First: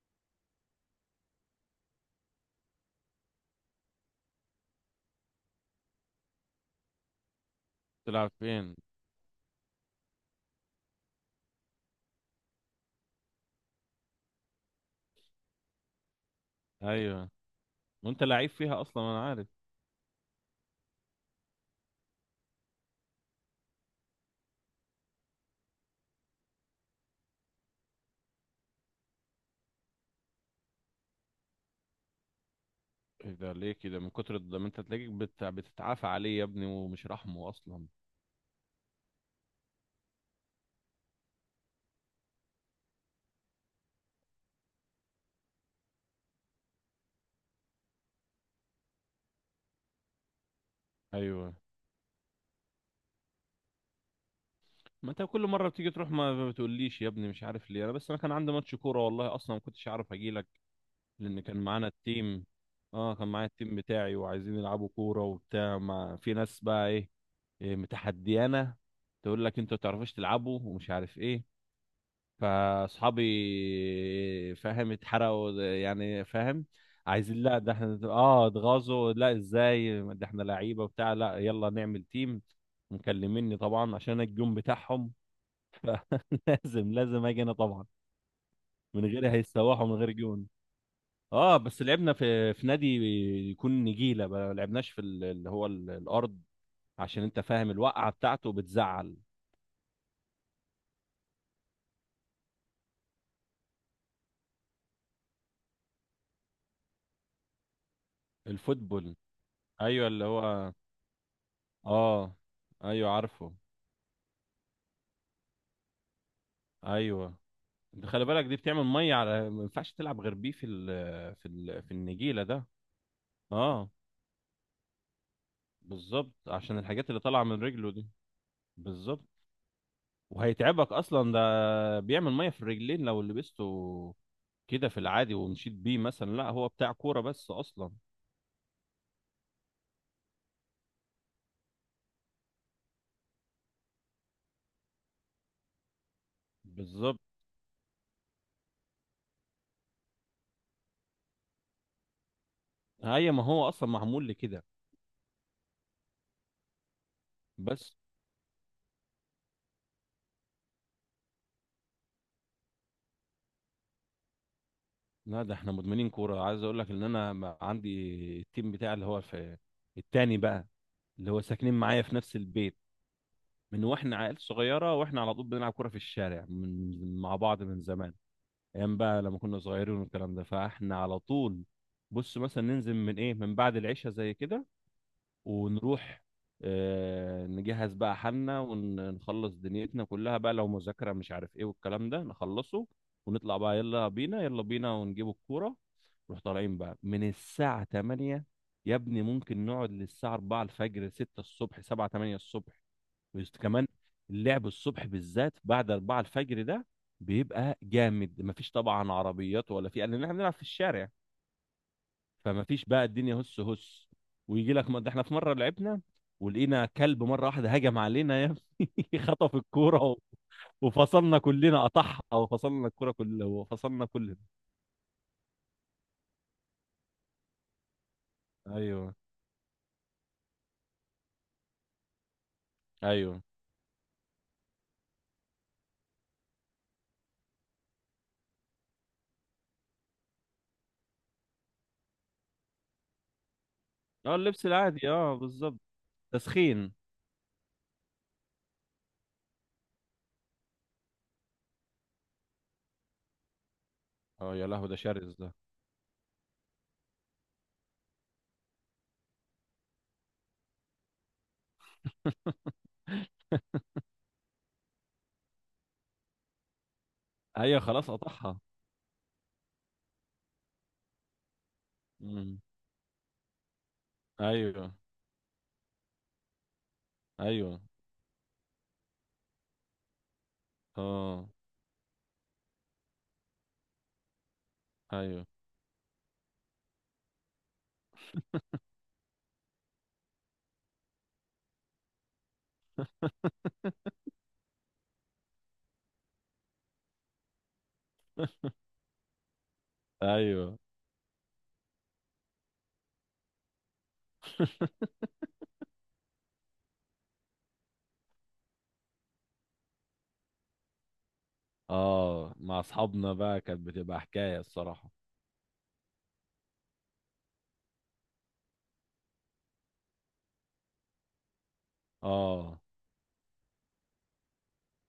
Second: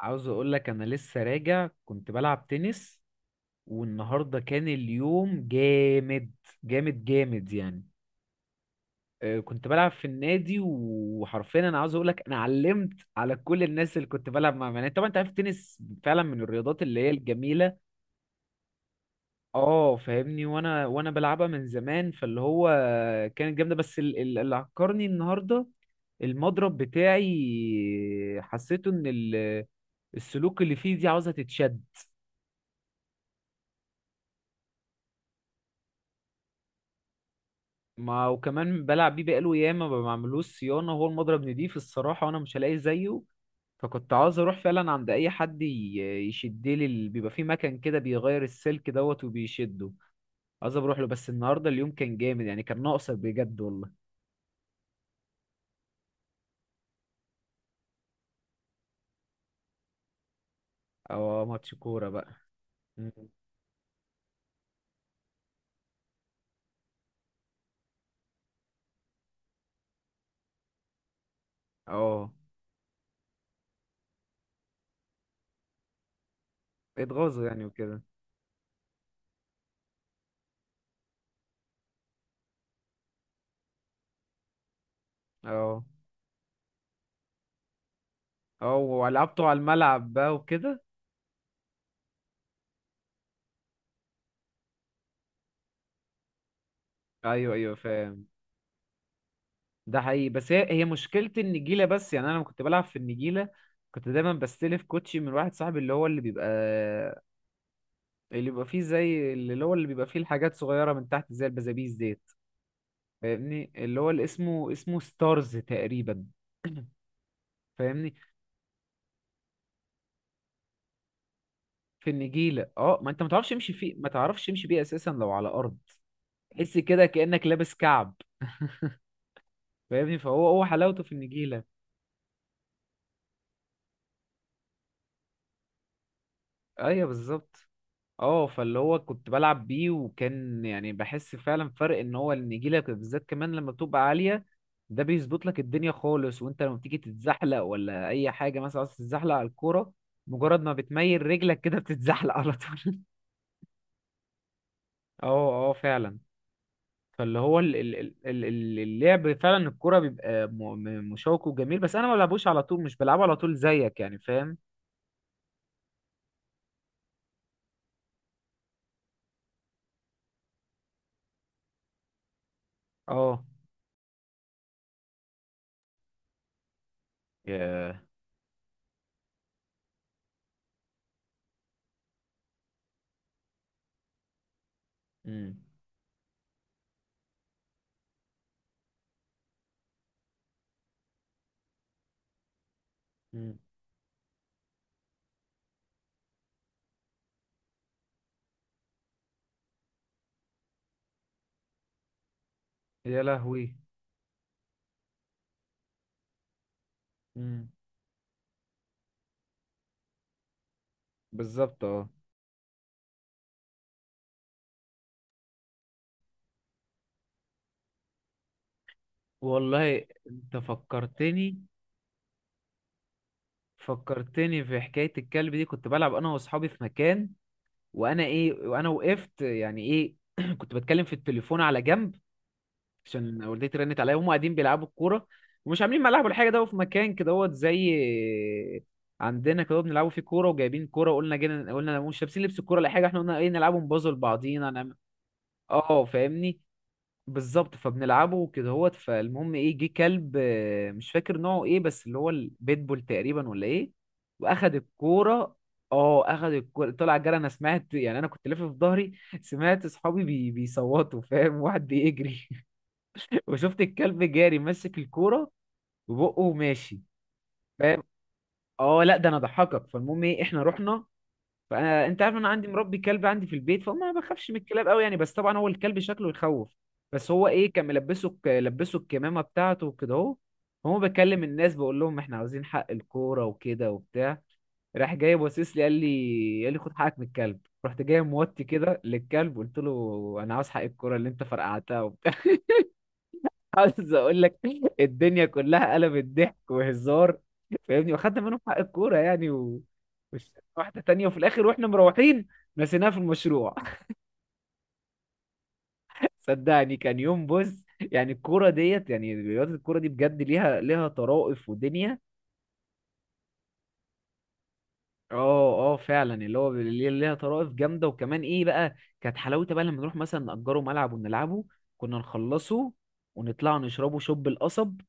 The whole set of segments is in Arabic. عاوز اقول لك انا لسه راجع، كنت بلعب تنس. والنهارده كان اليوم جامد. جامد جامد يعني. تلعب فين؟ كنت بلعب في النادي، وحرفيا انا عاوز اقول لك انا علمت على كل الناس اللي كنت بلعب معاهم. يعني طبعا انت عارف التنس فعلا من الرياضات اللي هي ايوه، الجميله. وانت لعيب فيها اصلا، انا عارف. اه فاهمني. وانا بلعبها من زمان، فاللي هو كانت جامده. بس اللي عكرني النهارده، المضرب بتاعي حسيته ان السلوك اللي فيه دي عاوزه تتشد. ايه ده ليه كده؟ من كتر ده ما انت تلاقيك بتتعافى عليه يا ابني ومش رحمه اصلا. ما وكمان بلعب بيه بقاله ياما، ما بعملوش صيانة. هو المضرب نضيف الصراحة، وأنا مش هلاقي زيه. فكنت عاوز أروح فعلا عند أي حد يشدلي بيبقى في مكان كده بيغير السلك دوت وبيشده. عاوز أروح له، بس ايوه، النهاردة اليوم كان جامد يعني. كان ناقصك بجد والله. ما انت كل مره بتيجي تروح ما بتقوليش يا ابني، مش عارف ليه. انا بس انا كان عندي ماتش كوره، والله اصلا ما كنتش عارف اجي لك. لان اه، كان ماتش معانا كورة بقى. التيم. مم. اه كان معايا التيم بتاعي وعايزين يلعبوا كوره وبتاع، ما في ناس بقى إيه متحديانه، تقول لك انتوا ما تعرفوش تلعبوا ومش عارف ايه. اه، فاصحابي فاهم اتحرقوا يعني، فاهم. عايزين، اتغاظوا لا يعني ده احنا، وكده. اه، اتغاظوا، لا ازاي ده احنا لعيبه وبتاع، لا يلا نعمل تيم. مكلميني طبعا عشان أنا الجون بتاعهم. اه لازم لازم اجي انا طبعا، اه، من غيري ولعبته على هيتسوحوا من غير الملعب بقى جون. وكده. اه بس لعبنا في نادي يكون نجيله، ما لعبناش في اللي هو الارض، عشان انت ايوه فاهم ايوه، الوقعه فاهم. بتاعته بتزعل. ده حقيقي، بس هي مشكلة النجيلة بس. يعني أنا لما كنت بلعب في النجيلة، كنت دايما بستلف كوتشي من واحد صاحبي، اللي هو اللي بيبقى فيه الفوتبول، زي اللي بيبقى ايوه فيه اللي الحاجات هو، صغيرة من تحت، زي البزابيز ديت. اه، ايوه عارفه. فاهمني، اللي هو اللي اسمه ستارز تقريبا. ايوه فاهمني. خلي بالك دي بتعمل ميه، على ما ينفعش تلعب غير بيه في في النجيله النجيلة ده. اه، ما انت ما تعرفش تمشي اه فيه، ما تعرفش تمشي بيه أساسا لو على أرض. بالظبط تحس عشان كده الحاجات اللي طالعه كأنك من لابس رجله دي. كعب. بالظبط، فاهمني. فهو وهيتعبك حلاوته في اصلا، النجيلة. ده بيعمل ميه في الرجلين لو لبسته كده في العادي ومشيت بيه مثلا، لا هو بتاع ايوه كوره بس بالظبط. اصلا. اه، فاللي هو كنت بلعب بيه وكان يعني بحس فعلا فرق ان هو النجيله بالذات كمان لما بتبقى عاليه، ده بيظبط لك الدنيا خالص. وانت لما بتيجي بالظبط، تتزحلق ولا اي حاجه، مثلا عايز تتزحلق على الكوره، مجرد ما بتميل رجلك كده بتتزحلق على طول. هي ما هو اصلا معمول لكده. اه اه فعلا. فاللي هو بس اللعب فعلا الكوره بيبقى مشوق وجميل. بس انا ما بلعبوش على طول، مش بلعبه على طول زيك يعني، فاهم. لا ده احنا مدمنين كوره، عايز اقول لك ان انا عندي التيم بتاعي اللي هو في التاني بقى، اللي هو ساكنين معايا في نفس البيت، اه. من واحنا عيال صغيره واحنا على طول بنلعب كوره في الشارع من مع بعض من ياه. زمان، ايام بقى لما كنا صغيرين والكلام ده. فاحنا على طول بص مثلا ننزل من ايه من بعد العشاء زي كده امم ونروح، نجهز بقى حالنا ونخلص دنيتنا كلها بقى، لو مذاكره مش عارف ايه والكلام ده، نخلصه ونطلع امم بقى، يلا بينا يلا بينا، ونجيب الكوره. نروح طالعين بقى من الساعه 8، يا ابني ممكن نقعد للساعه 4 الفجر، 6 الصبح، 7، 8 الصبح. يا لهوي. كمان اللعب الصبح بالذات بعد 4 الفجر ده امم بيبقى جامد، مفيش طبعا عربيات ولا في، لان احنا بنلعب في الشارع، بالظبط اه. فمفيش بقى الدنيا هس هس. ويجي لك ده احنا في مره لعبنا ولقينا كلب مره واحده هجم علينا يا ابني، خطف الكوره والله انت وفصلنا فكرتني. كلنا قطعها وفصلنا الكوره كلها وفصلنا كلنا. فكرتني في حكاية الكلب دي. كنت بلعب انا واصحابي في مكان، وانا ايه وانا ايوه، وقفت يعني ايه كنت بتكلم في التليفون على جنب ايوه. عشان والدتي رنت عليا. وهم قاعدين بيلعبوا الكورة ومش عاملين ملعب ولا حاجة. ده في مكان كده هو زي عندنا كده بنلعبوا فيه كورة. وجايبين كورة وقلنا جينا قلنا مش لابسين لبس الكورة ولا حاجة. احنا قلنا ايه، نلعبوا نبازل اه اللبس بعضينا نعمل. العادي، اه بالظبط، اه فاهمني. تسخين. بالظبط، فبنلعبه كده هوت. فالمهم ايه، جه كلب. آه، مش فاكر نوعه ايه، بس اللي هو البيتبول تقريبا ولا ايه. اه يا واخد لهوي، ده شرس ده. الكوره. اه اخد الكوره، طلع جري. انا سمعت، يعني انا كنت لافف في ظهري، سمعت اصحابي بيصوتوا. فاهم، واحد بيجري. وشفت الكلب جاري ماسك الكوره وبقه ماشي. ايوه فاهم. خلاص قطعها. اه لا ده انا ضحكك. فالمهم ايه، احنا رحنا. فانا انت عارف انا مم. عندي مربي كلب عندي في البيت، فما بخافش من الكلاب ايوه، قوي يعني. بس طبعا هو الكلب شكله يخوف. بس هو ايه، ايوه، كان لبسه الكمامه بتاعته وكده اهو. هو بكلم اه، الناس بقول لهم احنا عاوزين حق الكوره وكده وبتاع. راح جاي ايوه، باصص لي قال لي خد حقك من الكلب. رحت جاي موطي كده للكلب، قلت له انا عاوز حق الكوره اللي انت فرقعتها. عاوز اقول لك، الدنيا كلها قلبت ضحك وهزار. فاهمني، واخدنا منهم حق الكوره يعني. و... ايوه، واحده تانية. وفي الاخر واحنا مروحين نسيناها في المشروع. صدقني كان يوم. بص يعني الكوره ديت، يعني رياضه الكوره دي بجد ليها طرائف ودنيا. اه، مع اصحابنا بقى كانت بتبقى حكايه الصراحه. اه اه فعلا، اللي هو اللي ليها طرائف جامده. وكمان ايه بقى، كانت حلاوتها بقى لما نروح مثلا نأجره ملعب ونلعبه. كنا اه، نخلصه ونطلع نشربه شوب القصب.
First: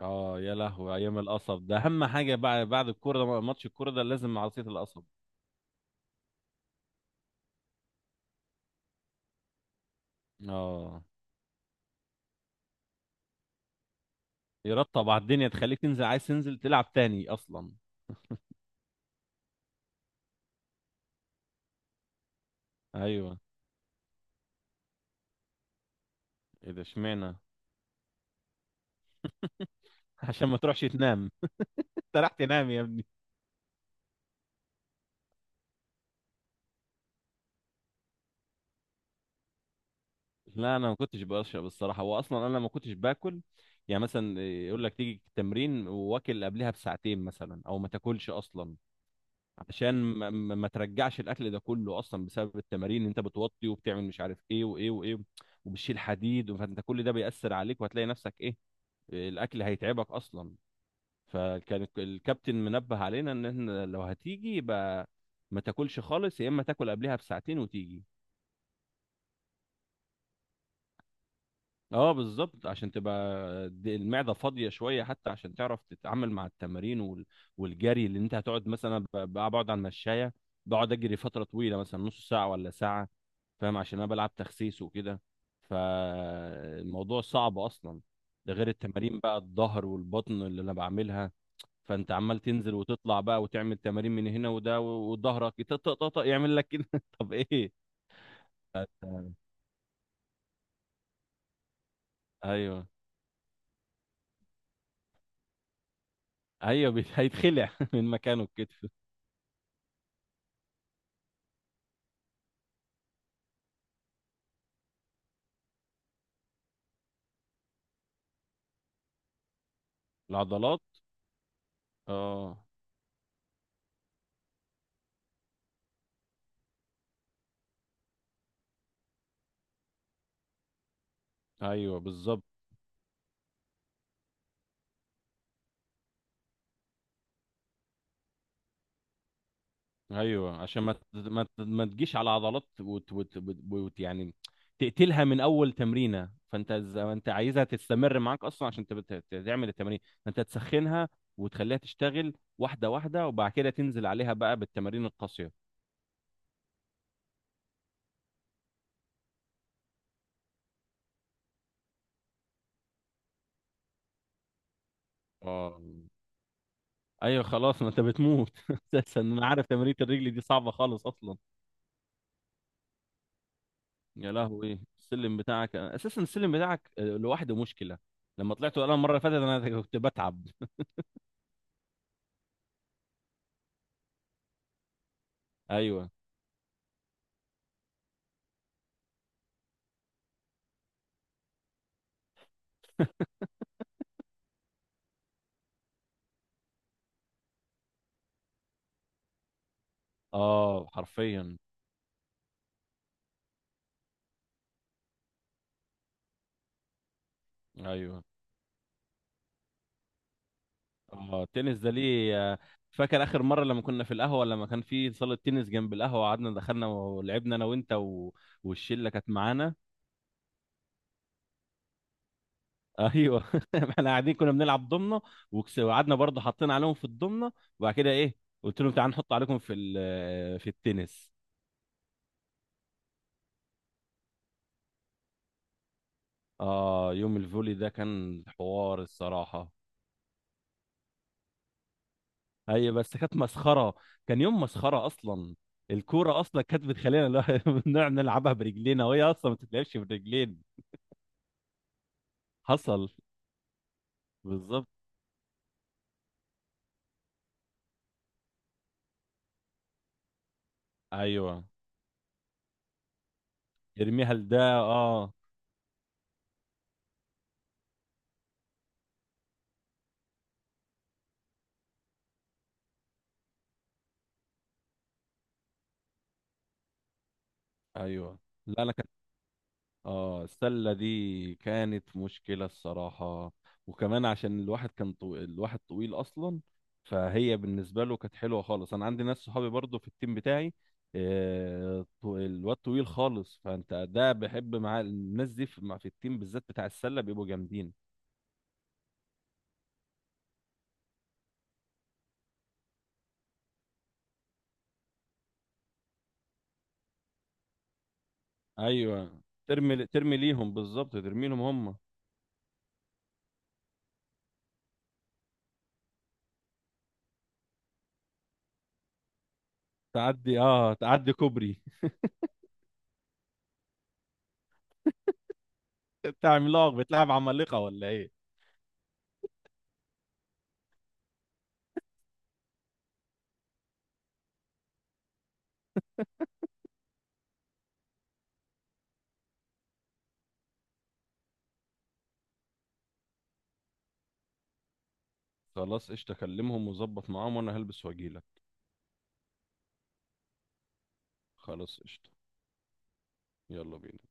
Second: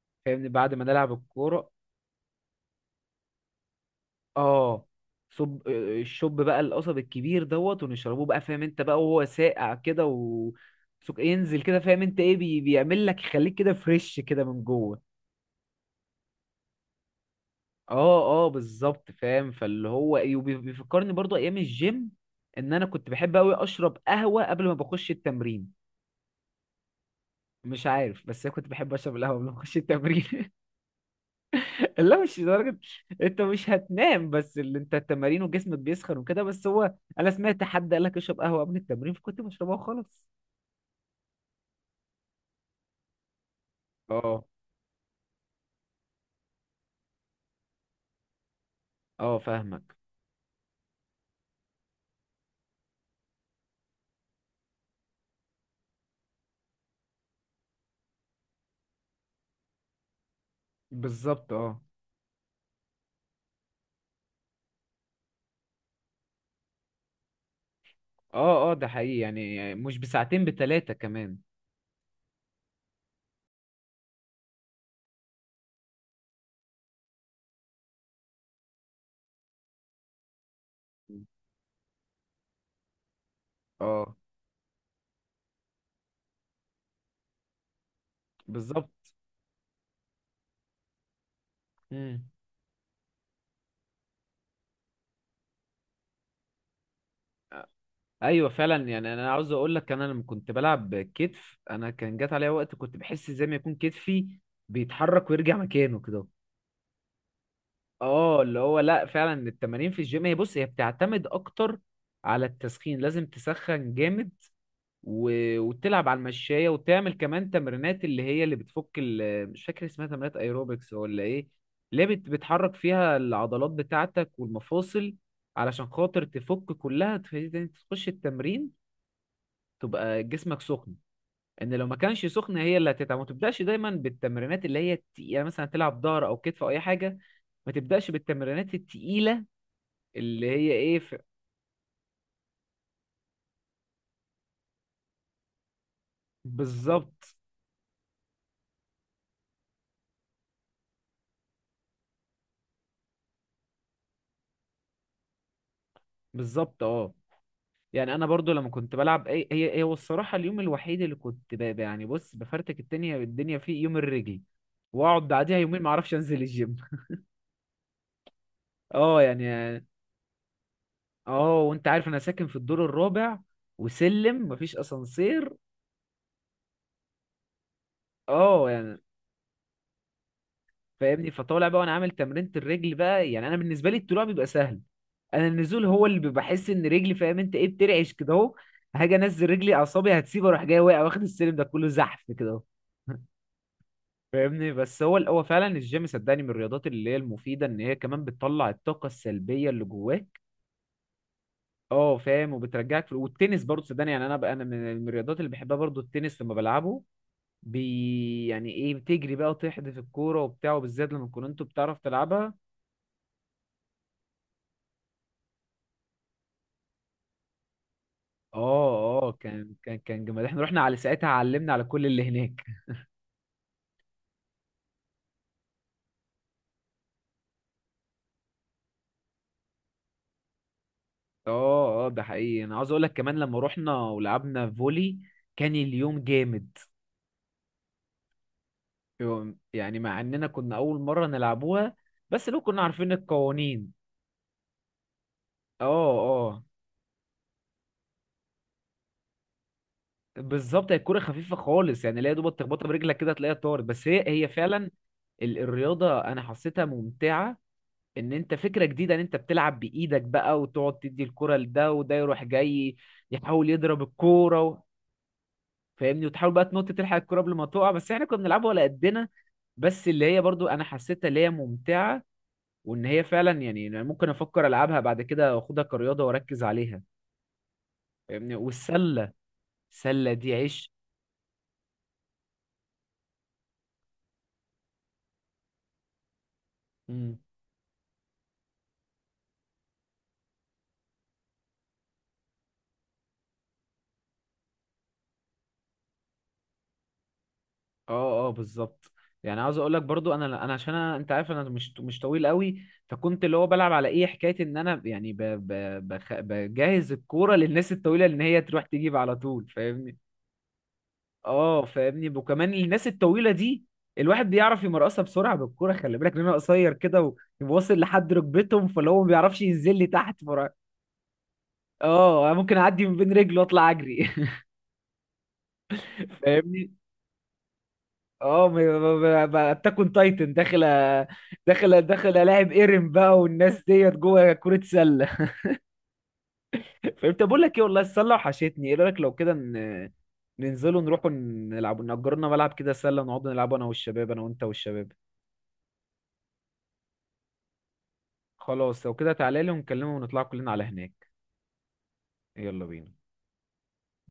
اه فاهمني، يا بعد ما لهوي، نلعب ايام القصب الكوره ده اهم حاجه بقى بعد الكوره، ده ماتش الكوره ده لازم عصير اه. القصب. صب الشوب بقى القصب الكبير دوت، ونشربوه بقى فاهم انت بقى. وهو ساقع كده و اه ينزل كده، فاهم انت ايه، بيعمل لك يخليك كده فريش كده من جوه. يرطب على الدنيا، تخليك تنزل، عايز تنزل تلعب تاني اصلا. اه اه بالظبط فاهم. فاللي هو ايه، بيفكرني برضو ايام الجيم ان انا كنت بحب ايوه، قوي اشرب قهوة قبل ما بخش التمرين. ايه ده اشمعنى؟ مش عارف، بس انا كنت بحب اشرب القهوة قبل ما اخش عشان التمرين. ما تروحش تنام. لا انت راح مش تنام لدرجة. يا ابني. انت مش هتنام بس اللي انت التمارين وجسمك بيسخن وكده. بس هو انا سمعت حد قال لك اشرب قهوة قبل التمرين، فكنت بشربها وخلاص. لا انا ما كنتش بشرب الصراحه، واصلا انا ما كنتش باكل، يعني مثلا اه يقول لك تيجي التمرين واكل قبلها بساعتين مثلا او ما تاكلش اصلا، اه عشان فاهمك. ما ترجعش الاكل ده كله، اصلا بسبب التمارين اللي انت بتوطي وبتعمل مش عارف ايه وايه وايه، وبتشيل حديد، فانت كل ده بيأثر عليك وهتلاقي نفسك ايه، الاكل هيتعبك اصلا. بالظبط اه. فكان الكابتن منبه علينا ان احنا لو هتيجي يبقى ما تاكلش خالص، يا اما تاكل قبلها بساعتين وتيجي. اه اه ده حقيقي، يعني مش بساعتين، بتلاتة كمان. اه بالظبط، عشان تبقى المعده فاضيه شويه، حتى عشان تعرف تتعامل مع التمارين والجري اللي انت هتقعد مثلا بقعد على المشايه، بقعد اجري فتره طويله مثلا نص ساعه ولا ساعه، فاهم، عشان انا اه بلعب تخسيس وكده، فالموضوع صعب اصلا، ده غير بالظبط. التمارين بقى الظهر والبطن اللي انا بعملها. فانت امم عمال تنزل وتطلع بقى وتعمل تمارين من هنا وده، وظهرك طق يعمل لك كده. طب ايه؟ ايوه فعلا، يعني انا فأنت- عاوز اقول لك، انا لما كنت بلعب كتف انا كان جات عليا وقت ايوه، كنت بحس زي ما يكون كتفي بيتحرك ويرجع مكانه كده. ايوه، هيتخلع من اه، مكانه اللي هو الكتف. لا فعلا التمارين في الجيم هي بص هي بتعتمد اكتر على التسخين. لازم تسخن جامد و... وتلعب على المشاية وتعمل كمان تمرينات اللي هي اللي بتفك ال... مش فاكر اسمها، تمرينات العضلات. ايروبكس ولا ايه. اللي هي بت... اه، بتحرك فيها العضلات بتاعتك والمفاصل، علشان خاطر تفك كلها تخلي تخش التمرين تبقى جسمك سخن. ان لو ما ايوه كانش بالظبط. سخن هي اللي هتتعب. ما تبداش دايما بالتمرينات اللي هي التقيله، مثلا تلعب ظهر او كتف او اي حاجه. ما تبداش بالتمرينات التقيله اللي ايوه هي عشان ايه ف... ما تجيش على عضلات، وت وت وت وت يعني تقتلها من اول تمرينه، فانت ز- انت بالظبط. عايزها تستمر معاك اصلا، عشان تعمل التمارين، فانت تسخنها وتخليها تشتغل واحده واحده، وبعد كده تنزل عليها بقى بالتمارين القاسيه. بالظبط اه. يعني انا برضو لما كنت بلعب اي هي هو الصراحه، اليوم الوحيد اللي كنت ب... يعني بص بفرتك الدنيا فيه يوم الرجل. واقعد بعديها اه يومين ما اعرفش انزل الجيم. ايوه، خلاص ما انت بتموت اه اساسا، انا عارف يعني. تمارين الرجل دي صعبه خالص اصلا. اه، وانت عارف انا ساكن في الدور الرابع يا وسلم مفيش لهوي السلم اسانسير. بتاعك، اساسا السلم بتاعك لوحده مشكله، لما اه طلعت انا يعني. المره اللي فاتت انا كنت بتعب. فاهمني، فطالع بقى وانا عامل تمرينة الرجل بقى. يعني انا بالنسبه لي الطلوع بيبقى سهل، انا النزول هو ايوه، اللي بحس ان رجلي فاهم انت ايه بترعش كده اهو. هاجي انزل رجلي اعصابي هتسيب، اروح جاي واقع، واخد السلم ده كله زحف كده اهو. فاهمني. بس هو فعلا الجيم صدقني من الرياضات اللي هي المفيده ان هي كمان بتطلع الطاقه السلبيه اللي جواك. اه حرفيا. اه فاهم. وبترجعك في... والتنس برضه صدقني، يعني انا بقى انا من الرياضات اللي بحبها برضه التنس. لما بلعبه ايوه، بي يعني ايه، بتجري بقى وتحدف الكوره وبتاع. وبالذات لما اه كنت انتوا التنس ده بتعرف ليه؟ تلعبها. فاكر اخر مره لما كنا في القهوه لما كان في صاله تنس جنب القهوه، قعدنا دخلنا ولعبنا انا وانت والشله اه كانت اه، كان معانا. كان كان جمال احنا رحنا على ساعتها علمنا على كل اللي هناك. ايوه احنا قاعدين كنا بنلعب ضمنه، وقعدنا برضه حطينا عليهم في الضمنه، وبعد كده ايه قلت لهم تعالوا نحط عليكم في التنس. اه اه ده حقيقي. انا عاوز اقول لك كمان لما رحنا ولعبنا فولي كان اليوم جامد. اه يوم الفولي ده كان حوار الصراحه. يعني مع اننا كنا اول مره نلعبوها، بس لو كنا هي عارفين بس كانت القوانين. مسخره، كان يوم مسخره اصلا، اه الكوره اه اصلا كانت بتخلينا نقعد نلعبها برجلينا وهي اصلا ما بتتلعبش برجلين. بالظبط، هي الكوره خفيفه خالص يعني. لا يا دوبك تخبطها حصل، برجلك كده تلاقيها طارت. بس هي بالظبط. فعلا الرياضه انا حسيتها ممتعه. ان انت فكره جديده ان انت بتلعب بايدك بقى وتقعد تدي الكوره ايوه، لده وده يروح جاي يحاول يضرب ارميها لده، الكوره. اه. فاهمني، وتحاول بقى تنط تلحق الكرة قبل ما تقع. بس احنا كنا بنلعبها ولا قدنا. بس اللي هي برضو انا حسيتها اللي هي ممتعة، وان هي فعلا، يعني أنا ممكن افكر العبها بعد كده واخدها كرياضة واركز عليها. ايوه فاهمني لا انا كان، والسلة. السلة اه دي عيش. السله دي كانت مشكله الصراحه، وكمان عشان الواحد كان الواحد طويل اصلا، مم. فهي بالنسبه له كانت حلوه خالص. انا عندي ناس صحابي برضو في التيم بتاعي، الواد طويل خالص، فانت ده بحب مع الناس دي في التيم بالذات بتاع السله بيبقوا جامدين. اه اه بالظبط. يعني عاوز اقول لك برضو انا عشان أنا انت عارف انا مش طويل قوي. فكنت اللي هو بلعب على ايه حكاية ان انا يعني بجهز الكورة للناس الطويلة ان هي تروح تجيب على ايوه، طول ترمي فاهمني. ترمي ليهم، بالظبط ترمي لهم اه هم. فاهمني، وكمان الناس الطويله دي الواحد بيعرف يمرقصها بسرعه بالكوره، خلي بالك لان انا قصير كده وواصل لحد ركبتهم. فاللي هو ما بيعرفش ينزل لي تحت تعدي فرا. اه تعدي كوبري، اه ممكن اعدي من بين رجله واطلع اجري. بتاع فاهمني. عملاق بتلعب عمالقة ولا ايه. اه. بتكون تايتن داخل داخل الاعب ايرن بقى والناس ديت جوه كرة سلة. فانت بقول لك ايه، والله السلة وحشتني. ايه رأيك لو كده ننزلوا نروحوا نلعبوا نأجرنا ملعب كده سلة نقعد نلعبوا انا والشباب، انا وانت والشباب. خلاص قشطة، كلمهم وظبط معاهم وانا هلبس واجيلك. خلاص لو كده تعالى لي ونكلمه ونطلع كلنا على هناك. خلاص قشطة. يلا بينا. يلا بينا.